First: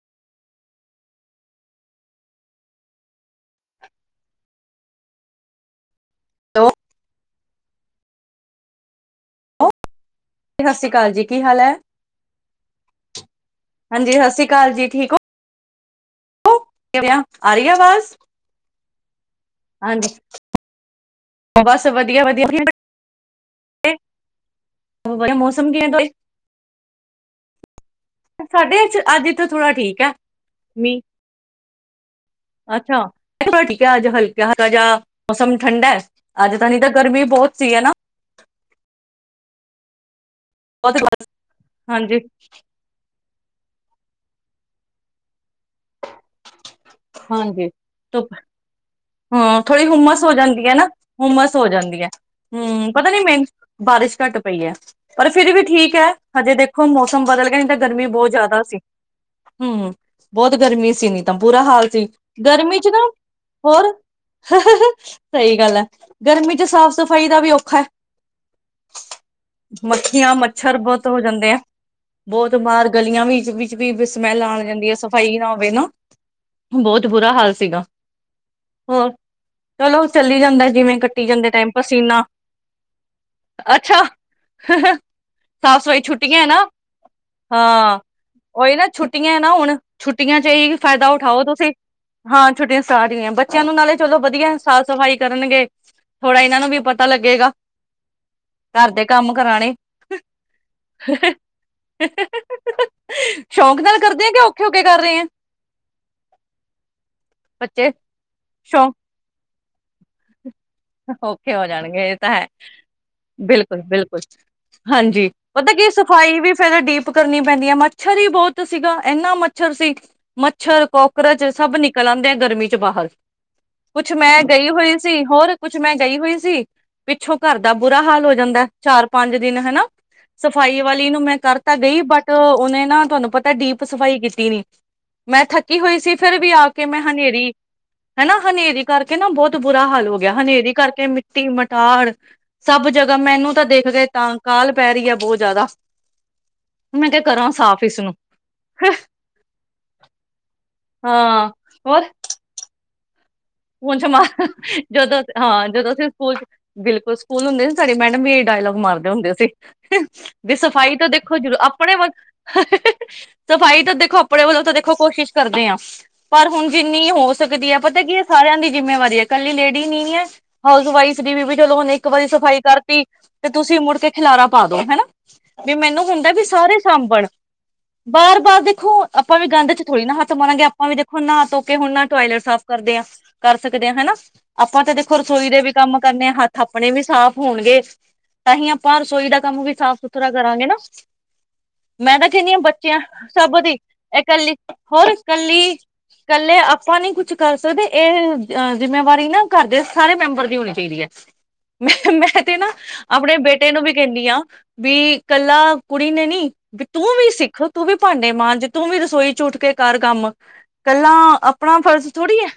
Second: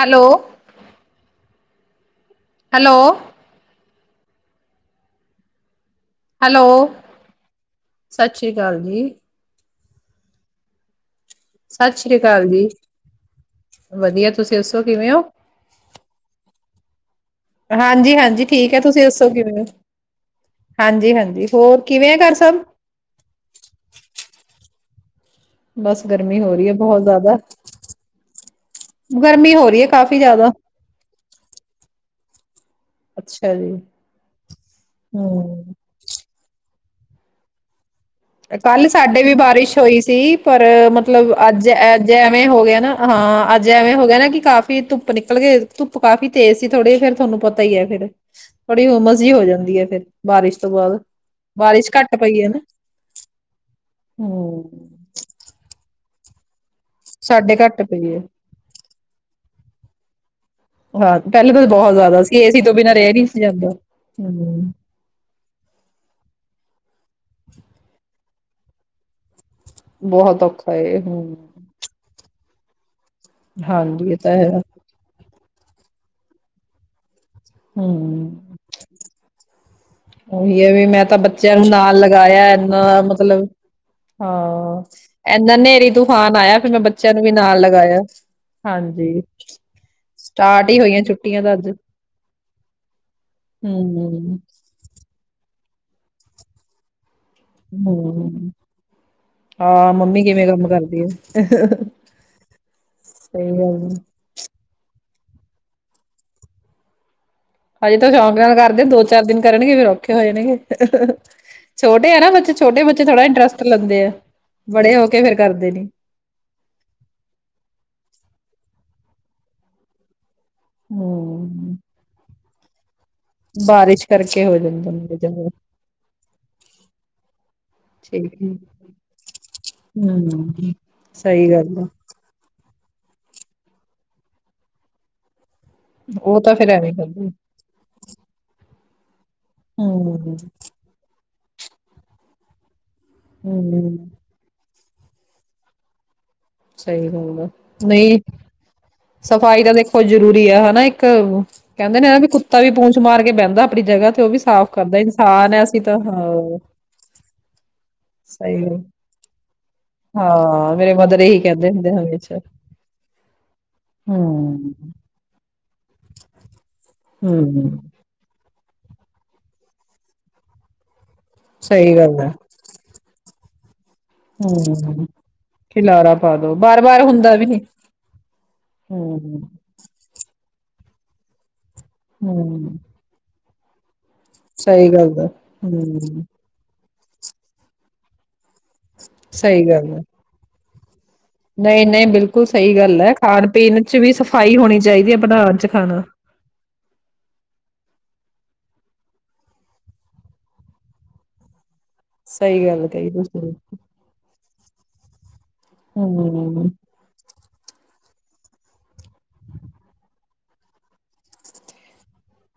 Hello hello hello ਸਤਿ ਸ੍ਰੀ ਅਕਾਲ। ਸਤਿ ਸ਼੍ਰੀ ਅਕਾਲ ਜੀ। ਸਤਿ ਸ੍ਰੀ ਅਕਾਲ ਜੀ। ਕੀ ਹਾਲ ਹੈ? ਸਤਿ ਸ੍ਰੀ ਅਕਾਲ ਜੀ ਹਾਂਜੀ ਵਧੀਆ ਸਤਿ ਸ਼੍ਰੀ ਤੁਸੀਂ ਅਕਾਲ ਦੱਸੋ ਕਿਵੇਂ ਹੋ। ਕਿਵੇਿਆ ਹਾਂਜੀ ਹਾਂਜੀ ਠੀਕ ਕ ਤੁਸੀਂ ਦੋ ਕਿਵੇਂ ਹਾਂਜੀ ਹਾਂਜੀ ਹਾਂਜੀ ਹੋਰ ਬਸ ਕਿਵੇਂ ਆ ਵਧੀਆ ਘਰ ਵਧੀਆ ਸਭ। ਵਧੀਆ ਮੌਸਮ ਕਿਵੇਂ ਬਸ ਗਰਮੀ ਹੋ ਰਹੀ ਹੈ ਬਹੁਤ ਜ਼ਿਆਦਾ [inaudible] ਸਾਡੇ ਅਚ ਅੱਜ ਤਾਂ ਗਰਮੀ ਹੋ ਥੋੜਾ ਰਹੀ ਠੀਕ ਹੈ ਕਾਫ਼ੀ ਜ਼ਿਆਦਾ। ਮੀਂਹ ਅੱਛਾ ਹਟਕਿਆ ਅੱਜ ਹਲਕਾ ਹ ਜਿਹਾ ਮੌਸਮ ਹੂੰ। ਠੰਡਾ ਹੈ ਅੱਜ ਤਾਂ ਨੀ ਤਾਂ ਗਰਮੀ ਬਹੁਤ ਸੀ ਹੈਨਾ ਕੱਲ ਸਾਡੇ ਵੀ ਬਾਰਿਸ਼ ਹੋਈ ਸੀ ਪਰ ਬਹੁਤ ਮਤਲਬ ਅੱਜ ਅੱਜ ਹਾਂਜੀ ਐਵੇਂ ਹੋ ਗਿਆ ਨਾ ਹਾਂ ਅੱਜ ਐਵੇਂ ਹੋ ਗਿਆ ਨਾ ਕਿ ਕਾਫ਼ੀ ਧੁੱਪ ਨਿਕਲ ਗਏ ਧੁੱ ਕਾਫ਼ੀ ਤੇਜ਼ ਸੀ ਥੋੜ੍ਹੀ ਫੇਰ ਤੁਹਾਨੂੰ ਪਤਾ ਹਾਂਜੀ ਹੀ ਹੈ ਫੇਰ ਧੁੱਪ ਥੋੜੀ ਹੋਮਜ਼ ਜੀ ਹੋ ਹਾਂ ਜਾਂਦੀ ਥੋੜ੍ਹੀ ਹੈ ਫੇਰ ਹੁਮਸ ਹੋ ਬਾਰਿਸ਼ ਜਾਂਦੀ ਤੋਂ ਹੈ ਨਾ ਬਾਅਦ ਹੁਮਸ ਹੋ ਬਾਰਿਸ਼ ਜਾਂਦੀ ਹੈ ਘੱਟ ਪਈ ਏ ਨਾ ਹਮ ਪਤਾ ਨੀ ਮਹਿੰ ਬਾਰਿਸ਼ ਘੱਟ ਪਈ ਏ ਹਮ ਪਰ ਫਿਰ ਵੀ ਠੀਕ ਠੀਕ ਹੈ ਹਜੇ ਦੇਖੋ ਮੌਸਮ ਬਦਲ ਸਾਡੇ ਗਿਆ ਨਹੀਂ ਤਾਂ ਘੱਟ ਗਰਮੀ ਪਈ ਹੈ ਬਹੁਤ ਜ਼ਿਆਦਾ ਸੀ ਹੂੰ, ਬਹੁਤ ਗਰ ਹਾਂ [unintelligible] ਪਹਿਲੇ ਬੁਰਾ ਤਾਂ ਹਾਲ ਬਹੁਤ ਸੀ ਜ਼ਿਆਦਾ ਏਸੀ ਤੋਂ ਗਰਮੀ ਚ ਬਿਨਾਂ ਨਾ ਰਹਿ ਨਹੀਂ ਸੀ ਜਾਂਦਾ ਹੋਰ ਹਮ ਸਹੀ ਗੱਲ ਹੈ ਗਰਮੀ ਚ ਸਾਫ਼ ਸਾਫ ਸਫਾਈ ਦਾ ਵੀ ਔਖਾ ਐ ਮੱਖੀਆਂ ਬਹੁਤ ਔਖਾ ਮੱਛਰ ਏ ਬਹੁਤ ਹੋ ਹਮ ਜਾਂਦੇ ਆ ਬਹੁਤ ਮਾਰ ਗਲੀਆਂ ਵਿੱਚ ਵਿੱਚ ਵੀ ਹਾਂਜੀ ਇਹ ਤਾਂ ਸਮੈਲ ਹੈ ਆਣ ਜਾਂਦੀ ਏ ਸਫ਼ਾਈ ਨਾਲ ਮੈਨੂੰ ਬਹੁਤ ਬੁਰਾ ਹਾਲ ਸੀਗਾ ਹਮ ਹੋਰ ਚਲੋ ਚੱਲੀ ਉਹੀ ਜਾਂਦਾ ਹੈ ਵੀ ਜਿਵੇਂ ਮੈਂ ਤਾਂ ਕੱਟੀ ਜਾਂਦੇ ਬੱਚਿਆਂ ਨੂੰ ਟਾਈਮ ਨਾਲ ਪਸੀਨਾ ਲਗਾਇਆ ਇਨਾ ਮਤਲਬ ਅੱਛਾ ਹਾਂ ਇਨਾ ਸਾਫ਼ ਹਨੇਰੀ ਸਫ਼ਾਈ ਤੂਫਾਨ ਛੁੱਟੀਆਂ ਆਇਆ ਨਾ ਫਿਰ ਮੈਂ ਬੱਚਿਆਂ ਨੂੰ ਵੀ ਨਾਲ ਹਾਂ ਲਗਾਇਆ ਉਹੀ ਨਾ ਹਾਂਜੀ ਛੁੱਟੀਆਂ ਨਾ ਹੁਣ ਛੁੱਟੀਆਂ ਚ ਸਟਾਟ ਇਹੀ ਫਾਇਦਾ ਉਠਾਓ ਤੁਸੀਂ ਹਾਂ ਛੁੱਟੀਆਂ ਸਟਾਰਟ ਹੋਈਆਂ ਬੱਚਿਆਂ ਨੂੰ ਨਾਲੇ ਚਲੋ ਹਮ ਵਧੀਆ ਸਾਫ਼ ਸਫ਼ਾਈ ਕਰਨ ਗੇ ਥੋੜਾ ਇਹਨਾਂ ਨੂੰ ਵੀ ਪਤਾ ਲੱਗਾ ਲਗੇਗਾ ਹਮ ਘਰ ਦੇ ਕੰਮ ਕਰਾਣੇ ਹਾਂ ਮੰਮੀ ਕਿਵੇਂ ਕੰਮ ਕਰਦੀ ਹੈ ਸਹੀ ਸ਼ੌਕ ਗੱਲ ਨਾਲ ਕਰਦੇ ਆ ਕਿ ਔਖੇ ਔਖੇ ਕਰ ਰਹੇ ਆ ਬੱਚੇ ਹਜੇ ਤਾਂ ਸ਼ੌਂਕ ਨਾਲ ਕਰਦੇ ਸ਼ੌਕ ਦੋ ਚਾਰ ਦਿਨ ਕਰਨਗੇ ਫਿਰ ਔਖੇ ਹੋ ਜਾਣਗੇ। ਔਖੇ ਹੋ ਜਾਣਗੇ ਛੋਟੇ ਇਹ ਆ ਨਾ ਤਾਂ ਹੈ ਬੱਚੇ ਛੋਟੇ ਬੱਚੇ ਥੋੜਾ ਇੰਟਰਸਟ ਬਿਲਕੁਲ ਲੈਂਦੇ ਆ। ਬਿਲਕੁਲ ਬੜੇ ਹੋ ਕੇ ਹਾਂਜੀ ਫੇਰ ਕਰਦੇ ਪਤਾ ਨੀ ਕੀ ਸਫ਼ਾਈ ਵੀ ਫੇਰ ਡੀਪ ਕਰਨੀ ਪੈਂਦੀ ਹੈ ਮੱਛਰ ਹੀ ਬਹੁਤ ਸੀਗਾ ਇੰਨਾ ਮੱਛਰ ਸੀ ਮੱ ਮੱਛਰ ਕੋਕਰਚ ਸਭ ਹੂੰ ਨਿਕਲ ਆਂਦੇ ਗਰਮੀ ਚ ਬਾਹਰ ਬਾਰਿਸ਼ ਕੁਛ ਮੈਂ ਕਰਕੇ ਹੋ ਗਈ ਜਾਂਦਾ ਹੋਈ ਸੀ ਜਦੋਂ ਹੋਰ ਕੁਛ ਮੈਂ ਗਈ ਹੋਈ ਸੀ ਪਿੱਛੋਂ ਘਰ ਦਾ ਬੁਰਾ ਹਾਲ ਹੋ ਠੀਕ ਏ। ਜਾਂਦਾ ਚਾਰ ਪੰਜ ਦਿਨ ਹਨਾ ਹੂੰ ਸਫ਼ਾਈ ਵਾਲੀ ਨੂੰ ਮੈਂ ਸਹੀ ਕਰਤਾ ਗੱਲ ਆ ਗਈ ਬਟ ਉਹਨੇ ਨਾ ਤੁਹਾਨੂੰ ਪਤਾ ਡੀਪ ਸਫਾਈ ਕੀਤੀ ਨੀ ਮੈਂ ਕੀਤੀ ਹੋਈ ਸੀ ਫਿਰ ਉਹ ਵੀ ਤਾਂ ਆ ਫੇਰ ਕੇ ਐਵੇਂ ਮੈਂ ਕਰਦੇ ਹਨੇਰੀ ਹਨਾ। ਕਰਕੇ ਨਾ ਬਹੁਤ ਬੁਰਾ ਹਾਲ ਹੋ ਗਿਆ ਹੂੰ ਹਨੇਰੀ ਕਰਕੇ। ਮਿੱਟੀ ਮਟਾਰ ਸਭ ਮੈਨੂੰ ਤਾਂ ਦੇਖ ਗਏ ਹੂੰ ਤਾਂ ਕਾਹਲ ਪੈ ਰਈ ਐ ਬੋਤ ਜ਼ਿਆਦਾ ਸਈ ਮੈਂ ਕਿਹਾ ਗਲ ਐ। ਕਰਾਂ ਸਾਫ਼ ਇਸਨੂੰ ਨਈ ਸਫ਼ਾਈ ਤਾਂ ਦੇਖੋ ਜ਼ਰੂਰੀ ਐ ਹੈ ਨਾ ਇੱਕ ਕੈਂਦੇ ਨੇ ਵੀ ਕੁੱਤਾ ਵੀ ਪੂੰਛ ਮਾਰ ਕੇ ਬਹਿੰਦਾ ਆਪਣੀ ਸਕੂਨ ਚ ਜਗ੍ਹਾ ਤੇ ਉਹ ਵੀ ਮਾਰ ਸਾਫ਼ ਕਰਦਾ ਜਦੋਂ ਇਨਸਾਨ ਹੈ ਹਾਂ ਜਦੋਂ ਤਾਂ ਅਸੀਂ ਸਕੂਲ ਚ ਹਾਂ ਬਿਲਕੁਲ ਸਕੂਲ ਹੁੰਦੇ ਸੀ ਸਾਡੀ ਮੈਡਮ ਵੀ ਇਹ ਸਹੀ ਡਾਇਲੋਗ ਗੱਲ। ਮਾਰਦੇ ਹੁੰਦੇ ਸੀ ਤੇ ਬਈ ਹਾਂ ਮੇਰੇ ਸਫ਼ਾਈ ਤ ਮਦਰ ਦੇਖੋ ਇਹੀ ਫਿਰ ਕਹਿੰਦੇ ਹੁੰਦੇ ਆਪਣੇ ਵ ਹਮੇਸ਼ਾ ਸਫ਼ਾਈ ਤਾਂ ਦੇਖੋ ਆਪਣੇ ਵੱਲੋਂ ਤਾਂ ਹੂੰ ਦੇਖੋ ਕੋਸ਼ਿਸ਼ ਕਰਦੇ ਆਂ। ਪਰ ਹੁਣ ਜਿੰਨੀ ਹੋ ਸਕਦੀ ਐ ਹੂੰ ਪਤਾ ਕੀ ਸਾਰਿਆਂ ਦੀ ਜਿੰਮੇਵਾਰੀ ਏ, ਕੱਲੀ ਲੇਡੀ ਨੀ ਨੀ ਐ, ਹਾਊਸ ਵਾਈਫ ਥ੍ਰੀ ਬੀਬੀ ਚਲ ਔਨੇ ਸਹੀ ਇੱਕ ਗੱਲ ਵਾਰੀ ਹੈ ਸਫਾਈ ਕਰ ਤੀ ਤੇ ਤੁਸੀ ਮੁੜ ਤੇ ਖਿਲਾਰਾ ਪਾ ਦੋ, ਹੈਨਾ ਹੂੰ ਵੀ ਮੈਨੂੰ ਖਿਲਾਰਾ ਹੁੰਦੈ ਪਾ ਵੀ ਦੋ ਸਾਰੇ ਬਾਰ ਬਾਰ ਸਾਂਭਣ। ਹੁੰਦਾ ਵੀ ਨੀ ਬਾਰ ਬਾਰ ਦੇਖੋ ਆਪਾਂ ਹੂੰ ਵੀ ਗੰਧ ਚ ਥੋੜੀ ਨਾ ਹੱਥ ਤੇ ਮਾਰਾਂਗੇ ਆਪਾਂ ਵੀ ਦੇਖੋ ਨਾ ਤੋ ਕਿ ਹੁਣ ਨਾ ਟੋਇਲਟ ਸਾਫ਼ ਹੂੰ ਕਰਦੇ ਆ ਕਰ ਸਕਦੇ ਆਂ ਹੈਨਾ। ਆਪਾਂ ਸਹੀ ਤੇ ਦੇਖੋ ਗੱਲ ਹੈ ਰਸੋਈ ਦੇ ਵੀ ਕੰਮ ਹੂੰ ਕਰਨੇ ਆਂ ਹੱਥ ਅਪ ਪਣੇ ਵੀ ਸਾਫ਼ ਹੋਣਗੇ ਤਾਂਹੀ ਆਪਾਂ ਰਸੋਈ ਦਾ ਕੰਮ ਸਹੀ ਵੀ ਗੱਲ ਸਾਫ਼ ਹੈ ਸੁਥਰਾ ਕਰਾਂਗੇ ਨਾ। [inaudible] ਨਹੀਂ ਨਹੀਂ ਮੈਂ ਤਾਂ ਬਿਲਕੁਲ ਕਹਿੰਨੀ ਆਂ ਸਹੀ ਬੱਚਿਆਂ ਗੱਲ ਹੈ ਖਾਣ ਸਭ ਦੀ ਪੀਣ ਚ ਵੀ ਐ ਕੱਲੀ ਸਫ਼ਾਈ ਹੋਣੀ ਹੋਰ ਚਾਹੀਦੀ ਹੈ ਬਣਾਉਣ ਚ ਇਕੱਲੀ ਖਾਣਾ ਕੱਲੇ ਆਪਾਂ ਨੀ ਕੁਛ ਕਰ ਸਕਦੇ ਅ ਜਿੰਮੇਵਾਰੀ ਨਾ ਘਰ ਦੇ ਸਾਰੇ ਮੈਂਬਰ ਦੀ ਹੋਣੀ ਚਾਈਦੀ ਐ। ਮੈਂ, ਮੈਂ ਤੇ ਸਹੀ ਨਾ ਗੱਲ ਕਹੀ ਆਪਣੇ ਤੁਸੀਂ ਬੇਟੇ ਨੂੰ ਵੀ ਕਹਿੰਨੀ ਆਂ ਵੀ ਕੱਲਾ ਕੁੜੀ ਨੇ ਨੀ ਹੂੰ ਬੀ ਤੂੰ ਵੀ ਸਿੱਖ ਖਲੋ, ਤੂੰ ਵੀ ਭਾਂਡੇ ਮਾਂਝ, ਤੂੰ ਵੀ ਰਸੋਈ ਚ ਉੱਠ ਕੇ ਕਰ ਕੰਮ। ਕੱਲਾ ਆਪਣਾ ਫਰਜ਼ ਥੋੜ੍ਹੀ ਐ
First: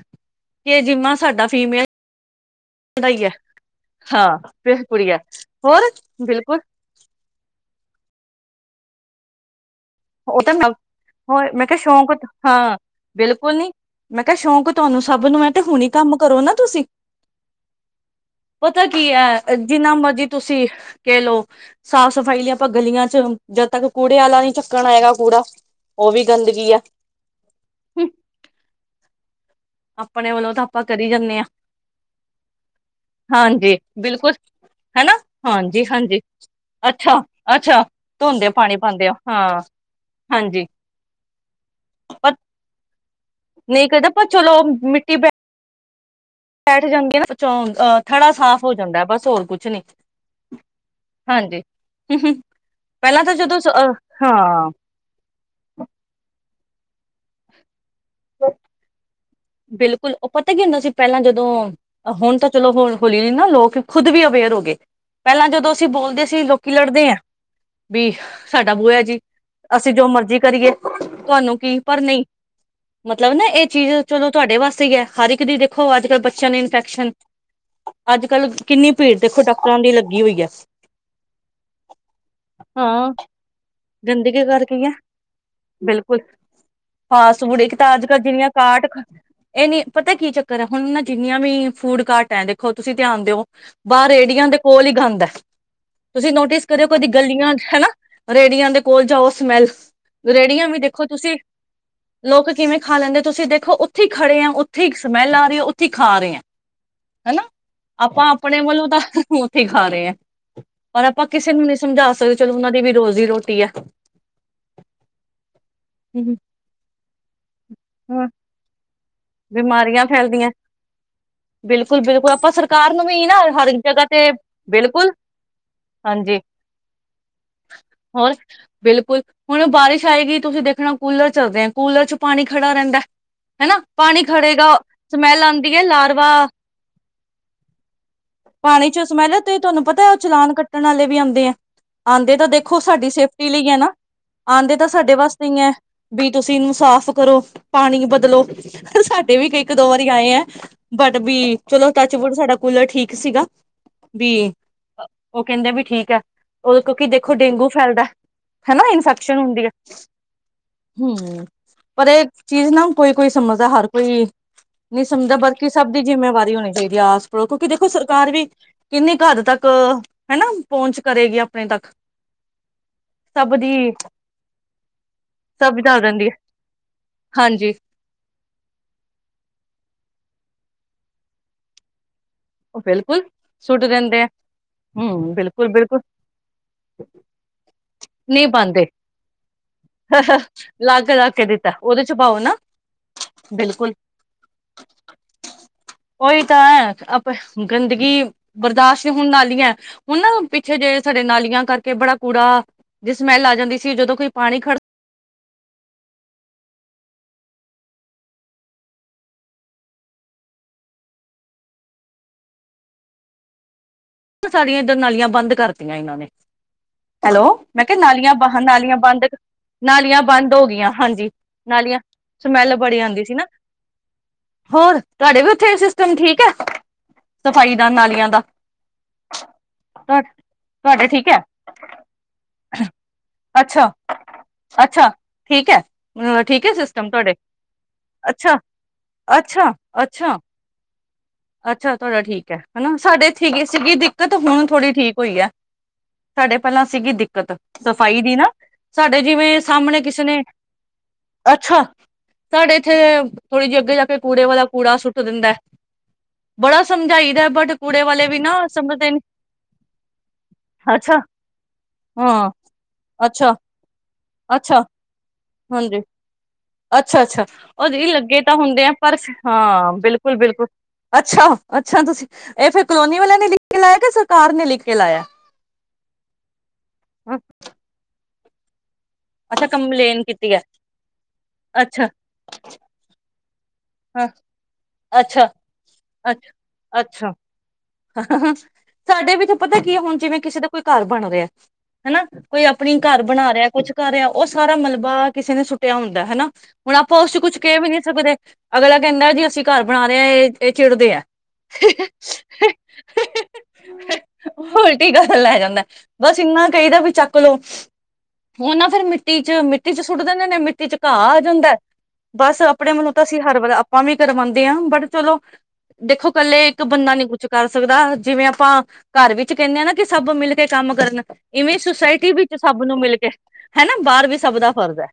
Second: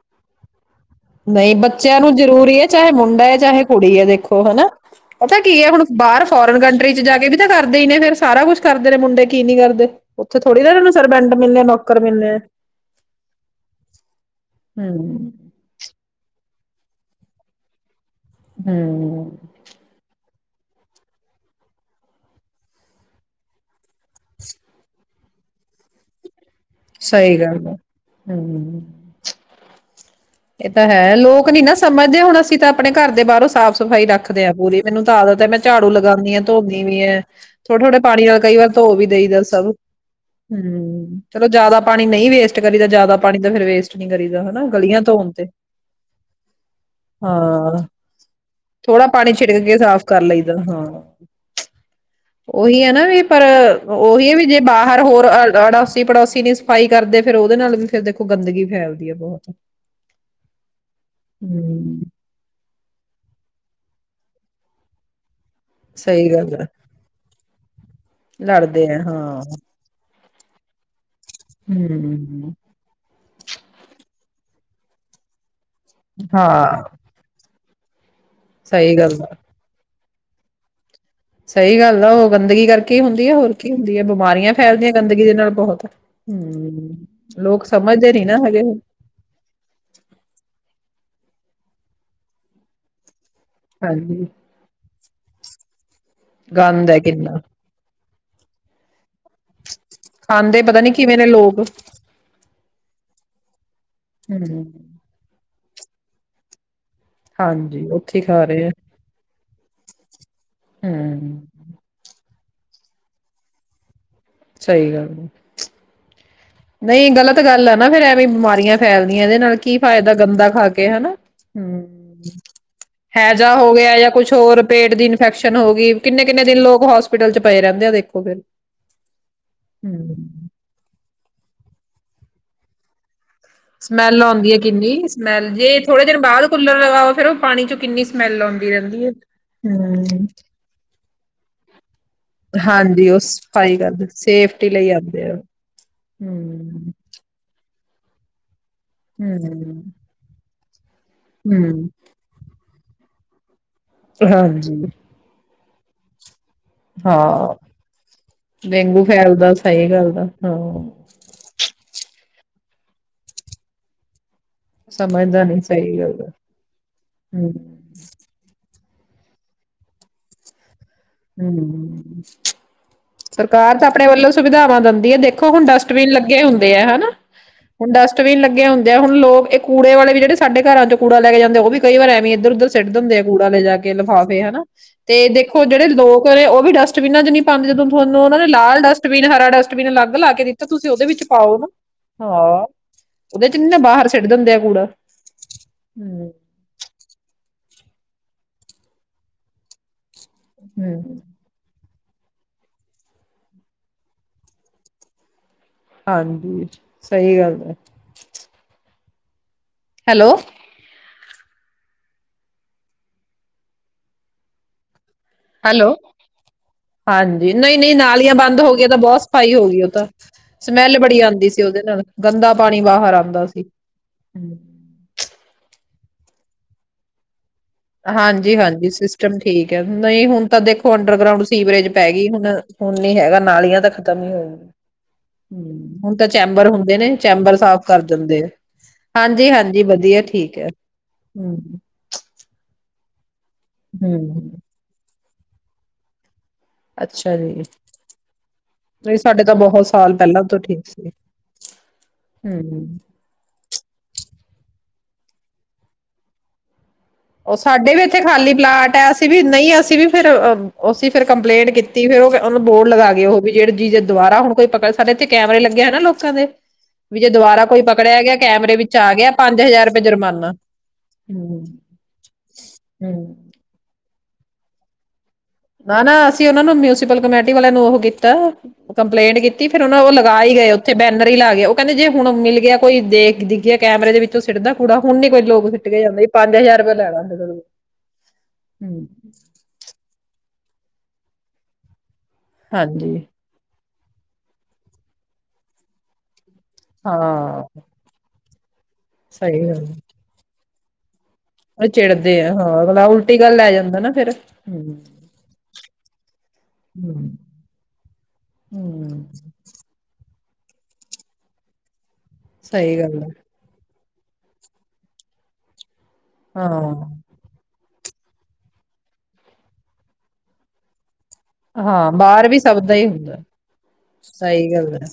ਕਿ ਏ ਜਿੰਮਾ ਸਾਡਾ ਨਹੀਂ ਫੀਮੇਲ ਬੱਚਿਆਂ ਨੂੰ ਜ਼ਰੂਰੀ ਐ। ਚਾਹੇ ਦਾ ਹੀ ਮੁੰਡਾ ਹੈ ਏ ਚਾਹੇ ਕੁੜੀ ਏ ਹਾਂ ਵੇਖੋ ਹੈਨਾ ਫਿਰ ਕੁੜੀ ਹੈ ਪਤੈ ਕੀ ਏ ਹੁਣ ਹੋਰ ਬਾਹਰ ਫੋਰਨ ਬਿਲਕੁਲ ਕੰਟਰੀ ਚ ਜਾ ਕੇ ਵੀ ਤਾਂ ਕਰ ਦੇ ਈ ਨੇ ਫੇਰ ਸਾਰਾ ਕੁੱਛ ਕਰਦੇ ਨੇ, ਮੁੰਡੇ ਕੀ ਨੀ ਕਰਦੇ। ਉੱਥੇ ਉਹ ਤਾਂ ਥੋੜ੍ਹੀ ਨਾ ਮ ਇਹਨਾਂ ਨੂੰ ਸਰਬੈਂਡ ਹੋਰ ਮਿਲਣੇ ਮੈਂ ਕਿਹਾ ਨੌਕਰ ਸ਼ੌਕ ਆ, ਮਿਲਣੇ ਹਾਂ, ਬਿਲਕੁਲ ਨਹੀਂ। ਮੈਂ ਕਿਹਾ ਸ਼ੌਂਕ ਤੁਹਾਨੂੰ ਸਭ ਹਮ ਨੂੰ ਐ ਤੇ ਹੁਣੀ ਕੰਮ ਕਰੋ ਨਾ ਤੁਸੀਂ। ਪਤਾ ਕੀ ਹਮ ਐ, ਜਿੰਨਾ ਮਰਜੀ ਤੁਸੀਂ ਕਹਿ ਲਓ ਸਾਫ਼ ਸਫ਼ਾਈ ਲਈ ਆਪਾਂ ਗਲੀਆਂ ਚ ਜਦ ਤੱਕ ਕੂੜੇ ਆਲਾ ਦੀ ਚ ਹੈਗਾ ਕੂੜਾ, ਉਹ ਵੀ ਗੰਦ ਸਹੀ ਗੱਲ ਆ, ਹੂੰ। ਆਪਣੇ ਵੱਲੋਂ ਇਹ ਆਪਾਂ ਤਾਂ ਕਰੀ ਹੈ ਜਾਂਦੇ ਹਾਂ ਲੋਕ ਨੀ ਨਾ ਸਮਝਦੇ ਹੁਣ ਅਸੀਂ ਤਾਂ ਆਪਣੇ ਘਰ ਦੇ ਬਾਹਰੋਂ ਹਾਂਜੀ ਸਾਫ਼ ਸਫ਼ਾਈ ਬਿਲਕੁਲ ਰੱਖਦੇ ਹਾਂ ਪੂਰੀ ਮੈਨੂੰ ਹਨਾ ਤਾਂ ਆਦਤ ਹੈ, ਮੈਂ ਹਾਂਜੀ ਝਾੜੂ ਹਾਂਜੀ ਲਗਾਂਦੀ ਹਾਂ ਧੋਂਦੀ ਵੀ ਅੱਛਾ ਹਾਂ, ਅੱਛਾ ਥੋੜੇ- ਥੋੜੇ ਪਾਣੀ ਨਾਲ ਧੋਂਦੇ ਕਈ ਵਾਰ ਪਾਣੀ ਧੋ ਵੀ ਪਾਉਂਦੇ ਆ ਦੇਈ ਜਦ ਹਾਂ ਸਭ ਹਾਂਜੀ ਚਲੋ ਜਿਆਦਾ ਪਾਣੀ ਨਹੀਂ ਪਰ ਵੇਸਟ ਕਰੀਦਾ ਜਿਆਦਾ ਪਾਣੀ ਤਾਂ ਫਿਰ ਨਹੀਂ ਵੇਸਟ ਨੀ ਕਹਦਾ ਪਰ ਕਰੀਦਾ ਚਲੋ ਹਨਾ ਗਲੀਆਂ ਮਿੱਟੀ ਧੋਣ ਤੇ ਬੈਠ ਜਾਂਦੀ ਨਾ ਹਾਂ, ਅ, ਥੜਾ ਸਾਫ਼ ਹੋ ਜਾਂਦਾ ਐ, ਥੋੜਾ ਬਸ ਪਾਣੀ ਹੋਰ ਛਿੜਕ ਕੁਛ ਕੇ ਨਹੀਂ ਸਾਫ਼ ਕਰ ਲਈਦਾ ਹਾਂ। ਹਾਂਜੀ। ਪਹਿਲਾਂ ਉਹੀ ਐ ਨਾ ਵੀ ਤਾਂ ਪਰ ਜਦੋਂ ਅ ਉਹੀ ਐ ਵੀ ਜੇ ਹਾਂ ਬਾਹਰ ਹੋਰ ਅ ਅੜੋਸੀ ਪੜੋਸੀ ਨੀ ਸਫਾਈ ਕਰਦੇ ਫੇਰ ਉਹਦੇ ਨਾਲ ਵੀ ਫਿਰ ਦੇਖੋ ਗੰਦਗੀ ਫੈਲਦੀ ਹੈ ਬਹੁਤ ਬਿਲਕੁਲ ਉਹ ਪਤਾ ਕੀ ਹੁੰਦਾ ਸੀ। ਪਹਿਲਾਂ ਜਦੋਂ ਹੂੰ, ਹੁਣ ਤਾਂ ਚਲੋ ਹੋ ਹੌਲੀ ਨਾ ਲੋਕ ਖੁਦ ਵੀ ਅਵੇਅਰ ਹੋ ਗਏ। ਪਹਿਲਾਂ ਜਦੋਂ ਅਸੀਂ ਬੋਲਦੇ ਸਹੀ ਸੀ, ਗੱਲ ਹੈ ਲੋਕੀ ਲੜਦੇ ਐ ਵੀ ਸਾਡਾ ਲੜਦੇ ਆ ਬੂਆ ਜੀ ਹਾਂ ਅਸੀਂ ਜੋ ਮਰਜ਼ੀ ਕਰੀਏ ਤੁਹਾਨੂੰ ਕੀ ਪਰ ਨਹੀਂ ਹੂੰ, ਮਤਲਬ ਨਾ ਇਹ ਚੀਜ਼ ਚਲੋ ਤੁਹਾਡੇ ਵਾਸਤੇ ਈ ਐ। ਹਰ ਇੱਕ ਦੀ ਦੇ ਦੇਖੋ ਅੱਜ ਕੱਲ੍ਹ ਬੱਚਿਆਂ ਨੂੰ ਹਾਂ ਇਨਫੈਕਸ਼ਨ ਅੱਜ ਕੱਲ ਕਿੰਨੀ ਸਹੀ ਭੀੜ ਗੱਲ ਆ। ਦੇਖੋ ਡਾਕਟਰਾਂ ਦੀ ਲੱਗੀ। ਕੀ ਹੋ ਗਿਆ ਸੀ? ਸਹੀ ਗੱਲ ਆ। ਉਹ ਗੰਦਗੀ ਕਰਕੇ ਹੀ ਹੁੰਦੀ ਆ, ਹੋਰ ਕੀ। ਹੁੰਦੀ ਆ ਗੰਦਗੀ ਬਿਮਾਰੀਆਂ ਕਰ ਕੀ ਹੈ ਫੈਲਦੀਆਂ ਗੰਦਗੀ ਦੇ ਨਾਲ ਬਹੁਤ ਬਿਲਕੁਲ ਹੂੰ, ਫਾਸਟ ਫੂਡ ਲੋਕ ਇੱਕ ਤਾਂ ਅੱਜ- ਸਮਝਦੇ ਕੱਲ ਨੀ ਨਾ ਜਿੰਨੀਆਂ ਹੈਗੇ ਕਾਟ ਇਹ ਨੀ ਪਤਾ ਕੀ ਚੱਕਰ ਹੈ, ਹੁਣ ਜਿੰਨੀਆਂ ਵੀ ਫੂਡ ਘੱਟ ਐ, ਦੇਖੋ ਤੁਸੀਂ ਧਿਆਨ ਦਿਓ। ਬਾਹਰ ਹਾਂਜੀ ਰੇੜੀਆਂ ਦੇ ਕੋਲ ਹੀ ਗੰਦ ਐ। ਤੁਸੀਂ ਨੋਟਿਸ ਕਰਿਓ ਗੰਦ ਹੈ ਕਦੀ ਕਿੰਨਾ ਗਲੀਆਂ ਚ ਹਨਾ। ਰੇੜੀਆਂ ਦੇ ਕੋਲ ਜਾਔ ਸਮੈਲ, ਖਾਂਦੇ ਰੇੜੀਆਂ ਵੀ ਪਤਾ ਨੀ ਦੇਖੋ ਕਿਵੇਂ ਨੇ ਤੁਸੀ ਲੋਕ ਲੋਕ ਕਿਵੇਂ ਖਾ ਲੈਂਦੇ ਤੁਸੀ ਦੇਖੋ ਉੱਥੇ ਈ ਖੜੇ ਐਂ, ਹਮ ਉੱਥੇ ਈ ਸਮੈਲ ਆ ਰੀ ਏ, ਉੱਥੇ ਈ ਖਾ ਰਏ ਐਂ। ਹੈਨਾ ਹਾਂਜੀ ਉੱਥੇ ਹੀ ਆਪਾਂ ਖਾ ਆਪਣੇ ਰਹੇ ਆ ਵੱਲੋਂ ਤਾਂ [unintelligible] ਕੇ ਖਾ ਰਏ ਐਂ ਪਰ ਆਪਾਂ ਹਮ ਕਿਸੇ ਨੂੰ ਨਈ ਸਮਝਾ ਸਕਦੇ। ਚਲੋ ਉਹਨਾ ਦੀ ਵੀ ਰੋ ਜ਼ੀ ਰੋਟੀ ਐ। ਸਈ ਗੱਲ ਐ। ਨਹੀਂ ਗ਼ਲਤ ਗੱਲ ਹੈ, ਨਾ ਫੇਰ ਐਵੇਂ ਹਾਂ ਬਿਮਾਰੀਆਂ ਫੈਲ ਦਿਆ ਇਹਦੇ ਨਾਲ ਕੀ ਬਿਮਾਰੀਆਂ ਫਾਇਦਾ ਗੰਦਾ ਫੈਲਦੀਆਂ ਖਾ ਕੇ ਹਨਾ, ਬਿਲਕੁਲ ਹੂੰ, ਬਿਲਕੁਲ ਆਪਾਂ ਸਰਕਾਰ ਨੂੰ ਵੀ ਨਾ ਹੈਜਾ ਹਰ ਹੋ ਗਿਆ ਜਗ੍ਹਾ ਜਾਂ ਕੁਛ ਤੇ ਹੋਰ ਪੇਟ ਦੀ ਬਿਲਕੁਲ ਇਨਫੈਕਸ਼ਨ ਹੋ ਗਈ ਕਿੰਨੇ ਹਾਂਜੀ ਕਿੰਨੇ ਦਿਨ ਲੋਕ ਹੋਸਪਿਟਲ ਚ ਪਏ ਰਹਿੰਦੇ ਆ ਦੇਖੋ ਹੋਰ ਫਿਰ, ਬਿਲਕੁਲ ਹੁਣ ਹੂੰ। ਕੁਲਰ ਚ ਪਾਣੀ ਖੜਾ ਰਹਿੰਦਾ ਹਨਾ। ਸਮੈਲ ਪਾਣੀ ਆਦੀ ਹੈ, ਖੜੇਗਾ ਕਿੰਨੀ ਸਮੈਲ ਆਉਂਦੀ ਜੇ ਹੈ ਥੋੜੇ ਦਿਨ ਲਾਰਵਾ ਬਾਅਦ ਕੂਲਰ ਲਗਾਓ, ਫੇਰ ਉਹ ਪਾਣੀ ਚ ਕਿੰਨੀ ਸਮੈਲ ਆਦੀ ਪਾਣੀ ਰਹਿੰਦੀ ਚੋਂ ਹੈ, ਸਮੈਲ ਹੂੰ। ਤੇ, ਆਦੇ ਤਾਂ ਦੇਖੋ ਸਾਡੀ ਸੇਫਟੀ ਲਈ ਸਫਾਈ ਹੈ ਨਾ, ਕਰਦੇ ਸੇਫਟੀ ਆਦੇ ਤਾਂ ਲਈ ਸਾਡੇ ਆਉਂਦੇ ਆ। ਵਾਸਤੇ ਹੀ ਹੈ ਵੀ ਤੁਸੀਂ ਇਹਨੂੰ ਹੂੰ, ਸਾਫ਼ ਕਰੋ। ਪਾਣੀ ਬਦਲੋ। ਫ ਸਾਡੇ ਵੀ ਇੱਕ ਹੂੰ, ਦੋ ਵਾਰੀ ਆਏ ਹੈ। ਬਟਬੀ ਹੂੰ। ਚਲੋ ਟੱਚ ਵੁੱਡ ਸਾਡਾ ਕੂਲਰ ਠੀਕ ਸੀਗਾ। ਵੀ ਹਾਂਜੀ, ਉਹ ਕਹਿੰਦੇ ਵੀ ਠੀਕ ਹੈ। ਕਿਉਂਕਿ ਦੇਖੋ ਹਾਂ ਡੇਂਗੂ ਫੈਲਦਾ ਹਨਾ ਡੇਂਗੂ ਇਨਫੈਕਸ਼ਨ ਫੈਲਦਾ ਹੁੰਦੀ ਹੈ ਸਹੀ ਗੱਲ ਦਾ ਹਾਂ। ਹੂੰ ਪਰ ਇਹ ਚੀਜ਼ ਨਾ ਕੋਈ-ਕੋਈ ਸਮਝ ਦਾ ਹਰ ਕੋਈ, ਨਹੀਂ ਸਮਝਦਾ ਨੀ ਬਲਕਿ ਸਭ ਸਹੀ ਦੀ ਗੱਲ ਆ ਜਿੰਮੇਵਾਰੀ ਹੋਣੀ ਚਾਹੀਦੀ ਹੈ, ਆਪ ਤੋ ਹੂੰ। ਕਿਉਂਕਿ ਦੇਖੋ ਸਰਕਾਰ ਵੀ ਕਿੰਨੀ ਕੁ ਹੱਦ ਤੱਕ ਹਨਾ, ਪਹੁੰਚ ਕਰੇਗੀ ਆਪਣੇ ਤੱਕ ਹੂੰ, ਸਭ ਦੀ ਸਰਕਾਰ ਤਾਂ ਆਪਣੇ ਵੱਲੋਂ ਸੁਵਿਧਾਵਾਂ ਦਿੰਦੀ ਐ ਦੇਖੋ, ਹੁਣ ਸਭ ਦੱਸ ਡਸਟਬਿਨ ਦਿੰਦੀ ਹੈ ਲੱਗੇ ਹੁੰਦੇ ਆ ਹਨਾ, ਹਾਂਜੀ ਹੁਣ ਡਸਟਬਿਨ ਲੱ ਅੱਗੇ ਹੁੰਦੇ ਐ ਲੋਕ ਇਹ ਕੁੜੇ ਵਾਲੇ ਵੀ ਜਿਹੜੇ ਸਾਡੇ ਘਰਾਂ ਚ ਕੂੜਾ ਲੈ ਕੇ ਜਾਂਦੇ ਉਹ ਵੀ ਕਈ ਵਾਰ ਐਵੀ ਇੱਧਰ ਉੱਧਰ ਉਹ ਸਿੱਟ ਹੁੰਦੇ ਆ ਬਿਲਕੁਲ ਕੂੜਾ ਲੈ ਜਾ ਸੁੱਟ ਕੇ ਦਿੰਦੇ ਆ ਲਿਫਾਫੇ ਹਨਾ, ਤੇ ਹਮ ਦੇਖੋ। ਬਿਲਕੁਲ ਜਿਹੜੇ ਬਿਲਕੁਲ ਲੋਕ ਨੇ ਉਹ ਵੀ ਡਸਟਬਿਨਾਂ ਚ ਨੀ ਪਾਦੇ ਜਦੋਂ ਤੁਹਾਨੂੰ ਉਹਨਾਂ ਨੇ ਨਹੀਂ ਲਾਲ ਪਾਉਂਦੇ ਡਸਟਬਿਨ ਹਰਾ ਡਸਟਬਿਨ ਅਲੱਗ ਲਾ ਕੇ ਦਿੱਤਾ, ਤੁਸੀਂ ਉਹਦੇ ਲਾਗੇ ਵਿੱਚ ਲਾ ਕੇ ਪਾਓ ਨਾ, ਦਿੱਤਾ ਉਹਦੇ ਚ ਪਾਓ ਨਾ ਹਾਂ, ਉਹਦੇ ਚ ਵੀ ਨਾ ਬਿਲਕੁਲ ਬਾਹਰ ਸੁਟ ਦਿੰਦੇ ਆ ਕੂੜਾ, ਹੂੰ। ਉਹੀ ਤਾਂ ਹੈ ਆਪ ਗੰਦਗੀ ਬਰਦਾਸ਼ਤ ਹੋਣ ਵਾਲੀ ਹੈ। ਉਹਨਾਂ ਪਿੱਛੇ ਜਿ ਹੂੰ ਸਾਡੇ ਨਾਲੀਆਂ ਕਰ ਕਿ ਬੜਾ ਕੂੜਾ ਜੇ ਸਮੈਲ ਆ ਜਾਂਦੀ ਸੀ, ਜਦੋਂ ਕੋਈ ਪਾਣੀ ਖੜ ਹਾਂਜੀ, ਸਹੀ ਗੱਲ ਹੈ। ਹੈਲੋ, ਸਾਡੀਆ ਇਧਰ ਨਾਲੀਆਂ, ਬੰਦ ਹੈਲੋ ਕਰਤੀਆਂ ਇਹਨਾਂ ਨੇ, ਹੈਲੋ, ਹਾਂਜੀ ਨਹੀਂ ਮੈਂ ਨਹੀਂ ਕਿਹਾ ਨਾਲੀਆਂ ਬ ਬੰਦ ਹੋ ਗਈਆਂ ਨਾਲੀਆਂ ਤਾਂ ਬਹੁਤ ਬੰਦ ਸਫਾਈ ਹੋ ਗਈ ਉਹ ਤਾਂ ਨਾਲੀਆਂ ਬੰਦ ਹੋ ਗਈਆਂ, ਸਮੈਲ ਬੜੀ ਹਾਂਜੀ ਆਉਂਦੀ ਸੀ ਉਹਦੇ ਨਾਲੀਆਂ ਨਾਲ ਗੰਦਾ ਸਮੈਲ ਪਾਣੀ ਬੜੀ ਬਾਹਰ ਆਦੀ ਸੀ, ਨਾ ਆਉਂਦਾ ਹੂੰ ਹੋਰ ਤੁਹਾਡੇ ਵੀ ਉੱਥੇ ਐਸੀ ਸਿਸਟਮ ਤੁਮ ਠੀਕ ਆ। ਸਫ਼ਾਈ ਦਾ ਨਾਲੀਆਂ ਦਾ, ਟਮ ਠੀਕ ਹੈ ਨਹੀਂ ਹੁਣ ਤਾਂ ਦੇਖੋ, ਤੁਹਾਡੇ ਠੀਕ ਹੈ ਅੰਡਰਗਰਾਉਂਡ ਸੀਵਰੇਜ ਪੈ ਗਈ ਹੁਣ ਹੁਣ ਨੀ ਹੈਗਾ, ਨਾਲੀਆਂ ਤਾਂ ਅੱਛਾ ਖਤਮ ਹੀ ਹੋਈਆਂ ਅੱਛਾ ਠੀਕ ਹੈ ਹੁਣ ਤਾਂ ਠੀਕ ਚੈਂਬਰ ਹੈ ਹੁੰਦੇ ਸਿਸਟਮ ਨੇ ਤੁਹਾਡੇ ਚੈਂਬਰ ਸਾਫ ਕਰ ਦਿੰਦੇ ਆ, ਅੱਛਾ ਅੱਛਾ ਹਾਂਜੀ-ਹਾਂਜੀ, ਵਧੀਆ ਅੱਛਾ ਠੀਕ ਹੈ। ਹੂੰ ਅੱਛਾ ਤੁਹਾਡਾ ਠੀਕ, ਹਨਾ, ਸਾਡੇ ਠੀਕ ਸੀਗੀ ਦਿੱਕਤ ਹੂੰ ਹੁਣ ਥੋੜ੍ਹੀ ਠੀਕ ਹੋਈ ਹੈ। ਸਾਡੇ ਪਹਿਲਾਂ ਸੀਗੀ ਅੱਛਾ ਦਿੱਕਤ ਜੀ ਸਫ਼ਾਈ ਦੀ ਨਾ। ਨਹੀਂ ਸਾਡੇ ਤਾਂ ਜਿਵੇਂ ਬਹੁਤ ਸਾਹਮਣੇ ਸਾਲ ਕਿਸੇ ਨੇ ਪਹਿਲਾਂ ਤੋਂ ਠੀਕ ਸੀ। ਅੱਛਾ ਸਾਡੇ ਹੂੰ ਇੱਥੇ ਥੋੜ੍ਹੀ ਜਿਹੀ ਅੱਗੇ ਜਾ ਕੇ ਕੂੜੇ ਵਾਲਾ ਕੂੜਾ ਸੁੱਟ ਦਿੰਦਾ ਐ। ਬੜਾ ਸਮਝਾਈਦਾ ਉਹ ਬਟ ਸਾਡੇ ਵੀ ਕੂੜੇ ਇੱਥੇ ਵਾਲੇ ਨਾ ਖਾਲੀ ਪਲਾਟ ਹੈ ਸਮਝਦੇ ਨੀ ਅਸੀਂ ਵੀ ਨਹੀਂ ਅਸੀਂ ਵੀ ਅੱਛਾ ਫੇਰ ਕੰਪਲੇਂਟ ਕੀਤੀ ਹਾਂ ਫੇਰਨੂੰ ਬੋਰਡ ਲਗਾ ਗ ਉਹ ਵੀ ਅੱਛਾ ਜਿਹੜੇ ਜੀ ਦੁਬਾਰਾ ਹੁਣ ਕੋਈ ਅੱਛਾ ਪੜ ਸਾਡੇ ਇੱਥੇ। ਕੈਮਰੇ ਲੱਗੇ ਨਾ ਹਾਂਜੀ ਲੋਕਾਂ ਦੇ ਵੀ ਅੱਛਾ ਜੇ ਅੱਛਾ ਦੁਬਾਰਾ ਕੋਈ ਉਹ ਜੇ ਪਕੜਿਆ ਗਿਆ ਲੱਗੇ ਤਾਂ ਕੈਮਰੇ ਹੁੰਦੇ ਆ ਵਿੱਚ ਪਰ ਗਿਆ ਹਾਂ ਰੁਪਏ ਬਿਲਕੁਲ ਜੁਰਮਾਨਾ ਬਿਲਕੁਲ ਅੱਛਾ ਹੂੰ ਅੱਛਾ। ਇਹ ਫਿਰ ਕਲੋਨੀ ਹੂੰ ਵਾਲਿਆਂ ਨੇ ਲਿਖ ਕੇ ਲਾਇਆ ਸਭ ਸਾਰ ਨੇ ਲਿਖ ਕੇ ਲਾਇਆ। ਨਾ ਨਾ ਅਸੀਂ ਉਹਨਾਂ ਨੂੰ ਮਿਲ ਉਸੀਪਲ ਕਮੇਟੀ ਵਾਲਿਆਂ ਨੂੰ ਉਹ ਕੀਤੀ। ਤਾਂ ਕੰਪਲੇਂਟ ਕੀਤੀ ਅੱਛਾ ਫੇਰ ਉਹਨਾਂ ਉਹ ਕੰਪਲੇਨ ਲਗਾ ਕੀਤੀ ਹੀ ਹੈ ਗਏ ਉੱਥੇ ਬੈਨਰ ਹੀ ਲਾਏ ਉਹ ਕਹਿੰਦੇ ਜੇ ਅੱਛਾ ਹੁਣ ਮਿਲ ਗਿਆ ਕੋਈ ਦੇਖ ਦੀ ਕੈਮਰੇ ਦੇ ਹਾਂ ਵਿੱਚੋਂ ਸਿੱਟਦਾ ਕੂੜਾ ਹੁਣੀ ਕੋਈ ਅੱਛਾ ਲੋਕ ਸੁਟ ਕੇ ਜਾਂਦੇ ਪੰਜ ਹਜ਼ਾਰ ਰੁਪਏ ਲੈ ਲਾਗੇ। ਹਾਂ ਸਾਡੇ ਵਿੱਚ ਪਤਾ ਕੀ ਹੈ ਹੁਣ ਜਿਵੇਂ ਕਿਸੇ ਤੋਂ ਕੋਈ ਘਰ ਬਣ ਰਿਹਾ। ਹਨਾ ਕੋਈ ਆਪਣੀ ਹਾਂਜੀ ਘਰ ਬਣਾ ਰਿਹਾ ਕੁਛ ਕਰ ਰਿਹਾ ਉਹ ਸਾਰਾ ਮਲਬਾ ਕਿਸੇ ਨੇ ਸੁੱਟਿਆ ਹੁੰਦਾ ਹਨਾ। ਹੁਣ ਆਪਾਂ ਉਸ ਚ ਕੁਛ ਕਹਿ ਹਾਂ ਵੀ ਨੀ ਸਕਦੇ। ਅਗਲਾ ਕਹਿੰਦਾ ਜੀ ਅਸੀਂ ਸਹੀ ਘਰ ਗੱਲ ਬਣਾ ਰਹੇ ਇਹ ਇਹ ਚਿੜਦੇ ਆ ਉਹ ਚੜਦੇ ਆ। ਹਾਂ ਅਗਲਾ ਉਲਟੀ ਗੱਲ ਲੈ ਜਾਂਦਾ ਨਾ ਫੇਰ ਹਮ ਉਲਟੀ ਗਲ ਲੈ ਜਾਂਦਾ ਬਸ ਇੰਨਾ ਕਈ ਦਾ ਵੀ ਚੱਕ ਲਓ ਉਹ ਨਾ ਫੇਰ ਹਮ ਮਿੱਟੀ ਚ ਮਿੱਟੀ ਸੁੱਟ ਦਿੰਦੇ ਨੇ ਮਿੱਟੀ ਚ ਘਾਹ ਆ ਜਾਂਦਾ ਹੈ। ਬਸ ਆਪਣੇ ਸਹੀ ਵਲੋਂ ਗੱਲ ਤਾਂ ਹੈ ਅਸੀਂ ਹਰ ਆਪਾਂ ਵੀ ਕਰਵਾਦੇ ਹਾਂ ਬਟ ਚਲੋ। ਦੇਖੋ ਕੱਲੇ ਇੱਕ ਬੰਦਾ ਨੀ ਹਾਂ ਸਕਦਾ ਜਿਵੇਂ ਆਪਾਂ ਘਰ ਵਿੱਚ ਕਹਿੰਦੇ ਹਾਂ ਨਾ ਕਿ ਸਭ ਮਿਲ ਕੇ ਕੰਮ ਕਰਨ ਇਵੇਂ ਹਾਂ ਸੁਸਾਇਟੀ ਬਾਹਰ ਵਿੱਚ ਵੀ ਸਭ ਦਾ ਨੂੰ ਹੀ ਮਿਲ ਕੇ ਹੁੰਦਾ ਹਨਾ ਬਾਹਰ ਵੀ ਸਭ ਦਾ ਸਹੀ ਗੱਲ ਫਰਜ਼ ਹੈ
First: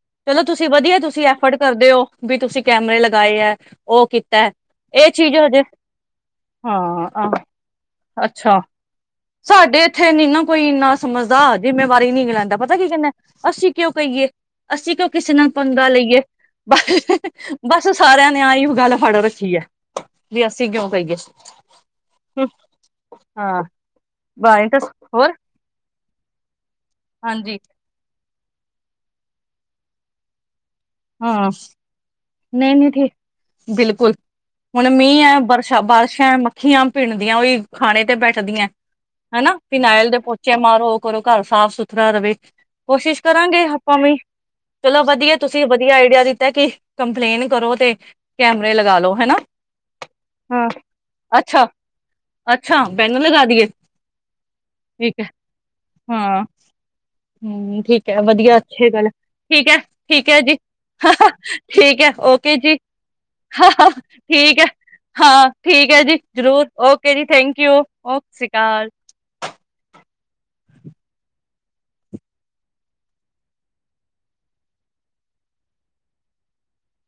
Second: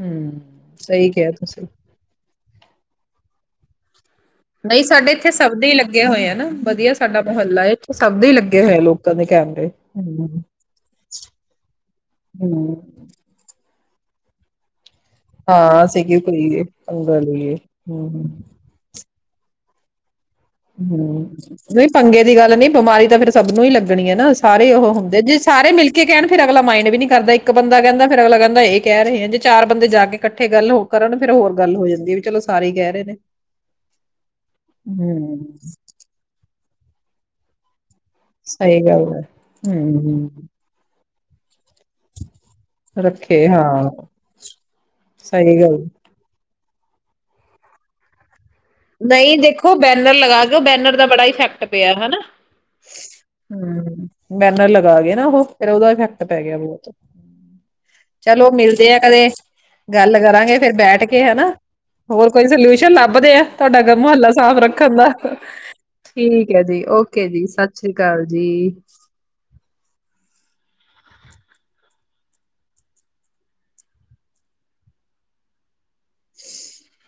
ਹਮ ਚਲੋ ਤੁਸੀਂ ਵਧੀਆ ਸਹੀ ਤੁਸੀਂ ਕਿਹਾ ਐਫਰਟ ਕਰਦੇ ਹੋ ਵੀ ਤੁਸੀਂ। ਕੈਮਰੇ ਲਗਾਏ ਹੈ ਉਹ ਹੈ, ਨਹੀਂ ਇਹ ਸਾਡੇ ਇੱਥੇ ਚੀਜ਼ ਸਭ ਹਜੇ ਦੇ ਹੀ ਲੱਗੇ ਹੋਏ। ਹਨਾ, ਵਧੀਆ ਹਾਂ ਸਾਡਾ ਆਹ ਮੁਹੱਲਾ ਹੈ ਇੱਥੇ ਸਭਦੇ ਹੀ ਅੱਛਾ ਲੱਗੇ ਹੋਇਆ ਲੋਕਾਂ ਦੇ ਕੈਮਰੇ ਸਾਡੇ ਇੱਥੇ ਨ ਹਮ ਨਾ ਕੋਈ ਇੰਨਾ ਸਮਝਦਾ ਜਿੰਮੇਵਾਰੀ ਨੀ ਲੈਂਦਾ ਹਮ ਪਤਾ ਕੀਹਨੇ ਅਸੀਂ ਕਿਉਂ ਕਹੀਏ, ਅਸੀਂ ਕਿਉਂ? ਕਿਸੇ ਨਾਲ ਹਾਂ ਪੰਗਾ ਅਸੀਂ ਕਿਉਂ ਲਈਏ। ਕਰੀਏ ਪੰਗਾ ਲਈਏ ਬਸ- ਬਸ ਉਹ ਸਾਰਿਆਂ ਹਮ ਨੇ ਆ ਹੀ ਉਹ ਗੱਲ ਫੜ ਰ ਠੀਕ ਹੈ। ਵੀ ਅਸੀਂ ਕਿਉਂ ਕਹੀਏ ਹਮ, ਨਹੀਂ ਪੰਗੇ ਦੀ ਗੱਲ ਨੀ ਬਿਮਾਰੀ ਤਾਂ ਫੇਰ ਸਭ ਹਾਂ ਨੂੰ ਹੀ ਲੱਗਣੀ ਹੈ। ਨਾ ਸਾਰੇ ਵਾਇਟਸ ਉਹ ਹੁੰਦੇ ਹੋਰ ਜੇ ਸਾਰੇ ਮਿਲ ਕੇ ਕੀ ਕਹਿਣ ਫਿਰ ਅਗਲਾ ਮਾਈਨ ਵੀ ਨੀ ਕਰਦਾ ਇੱਕ ਹਾਂਜੀ ਬੰਦਾ ਕਹਿੰਦਾ ਫਿਰ ਅਗਲਾ ਦਾ ਇਹ ਕਹਿ ਰਹੇ ਆ ਜੇ ਚਾਰ ਬੰਦੇ ਜਾ ਕੇ ਇਕੱਠੇ ਗੱਲ ਹੋ ਕਰਨ ਫੇਰ ਹਾਂ ਹੋਰ ਗੱਲ ਹੋ ਜਾਂਦੀ ਹੈ ਵੀ ਚਲੋ ਸਾਰੇ ਹੀ ਨਹੀਂ -ਨਹੀਂ ਕਹਿ ਰਹੇ ਠੀਕ। ਨੇ। ਬਿਲਕੁਲ, ਹੁਣ ਮੀਂਹ ਏ ਹੂੰ, ਬਰਸ਼ਾ- ਬਾਰਿਸ਼ਾਂ ਮੱਖੀਆਂ ਭਿੰਣ ਦੀਆਂ ਉਹੀ ਖਾਣੇ ਤੇ ਬੈਠਦੀਆਂ। ਸਹੀ ਗੱਲ ਹੈ। ਹਨਾ, ਫਿਨਾਇਲ ਦੇ ਹੂੰ, ਪੋਚੇ ਮਾਰੋ। ਕਰੋ ਘਰ ਸਾਫ਼ -ਸੁਥਰਾ ਰਹੇ। ਕੋਸ਼ਿਸ਼ ਰੱਖੇ ਕਰਾਂਗੇ ਹਾਂ ਆਪਾਂ ਵੀ। ਚਲੋ ਵਧੀਆ, ਸਹੀ ਤੁਸੀਂ ਗੱਲ। ਵਧੀਆ ਆਈਡੀਆ ਦਿੱਤਾ ਕਿ ਕੰਪਲੇਂਨ ਕਰੋ ਤੇ ਕੈਮਰੇ ਲਗਾ ਲੋ ਹਨਾ ਨਹੀਂ ਦੇਖੋ ਬੈਨਰ ਲਗਾ ਕੇ ਉਹ ਹਾਂ ਬੈਨਰ ਦਾ ਬੜਾ ਇਫੈਕਟ ਅੱਛਾ ਪਿਆ। ਹਨਾ, ਅੱਛਾ ਬੈਨਰ ਲਗਾ ਦੀਏ ਹਮ, ਬੈਨਰ ਲਗਾ ਗ ਠੀਕ ਨਾ ਹੈ ਉਹ ਫੇਰ ਉਹਦਾ ਇਫੈਕਟ ਪੈ ਹਾਂ ਗਿਆ ਬਹੁਤ। ਹਮ ਠੀਕ ਹੈ ਚਲੋ ਵਧੀਆ ਅੱਛੀ ਮਿਲਦੇ ਆ ਗੱਲ ਕਦੇ ਠੀਕ ਹੈ ਗੱਲ ਠੀਕ ਹੈ ਜੀ ਕਰਾਂਗੇ ਫੇਰ ਬੈਠ ਕੇ ਹਨਾ। ਠੀਕ ਹੈ ਹੋਰ ਕੋਈ ਓਕੇ ਜੀ ਸੋਲਿਊਸ਼ਨ ਲੱਭਦੇ ਆ। ਤੁਹਾਡਾ ਅਗਰ ਮੁਹੱਲਾ ਸਾਫ ਠੀਕ ਹੈ, ਰੱਖਣ ਦਾ। ਹਾਂ ਠੀਕ ਹੈ ਜੀ ਠੀਕ ਹੈ ਜ਼ਰੂਰ ਜੀ, ਓਕੇ ਜੀ, ਥੈਂਕ ਯੂ ਸਤ ਸ੍ਰੀ ਓਕੇ ਅਕਾਲ ਸਤਿ ਸ਼੍ਰੀ ਅਕਾਲ ਜੀ। ਹ [unintelligible]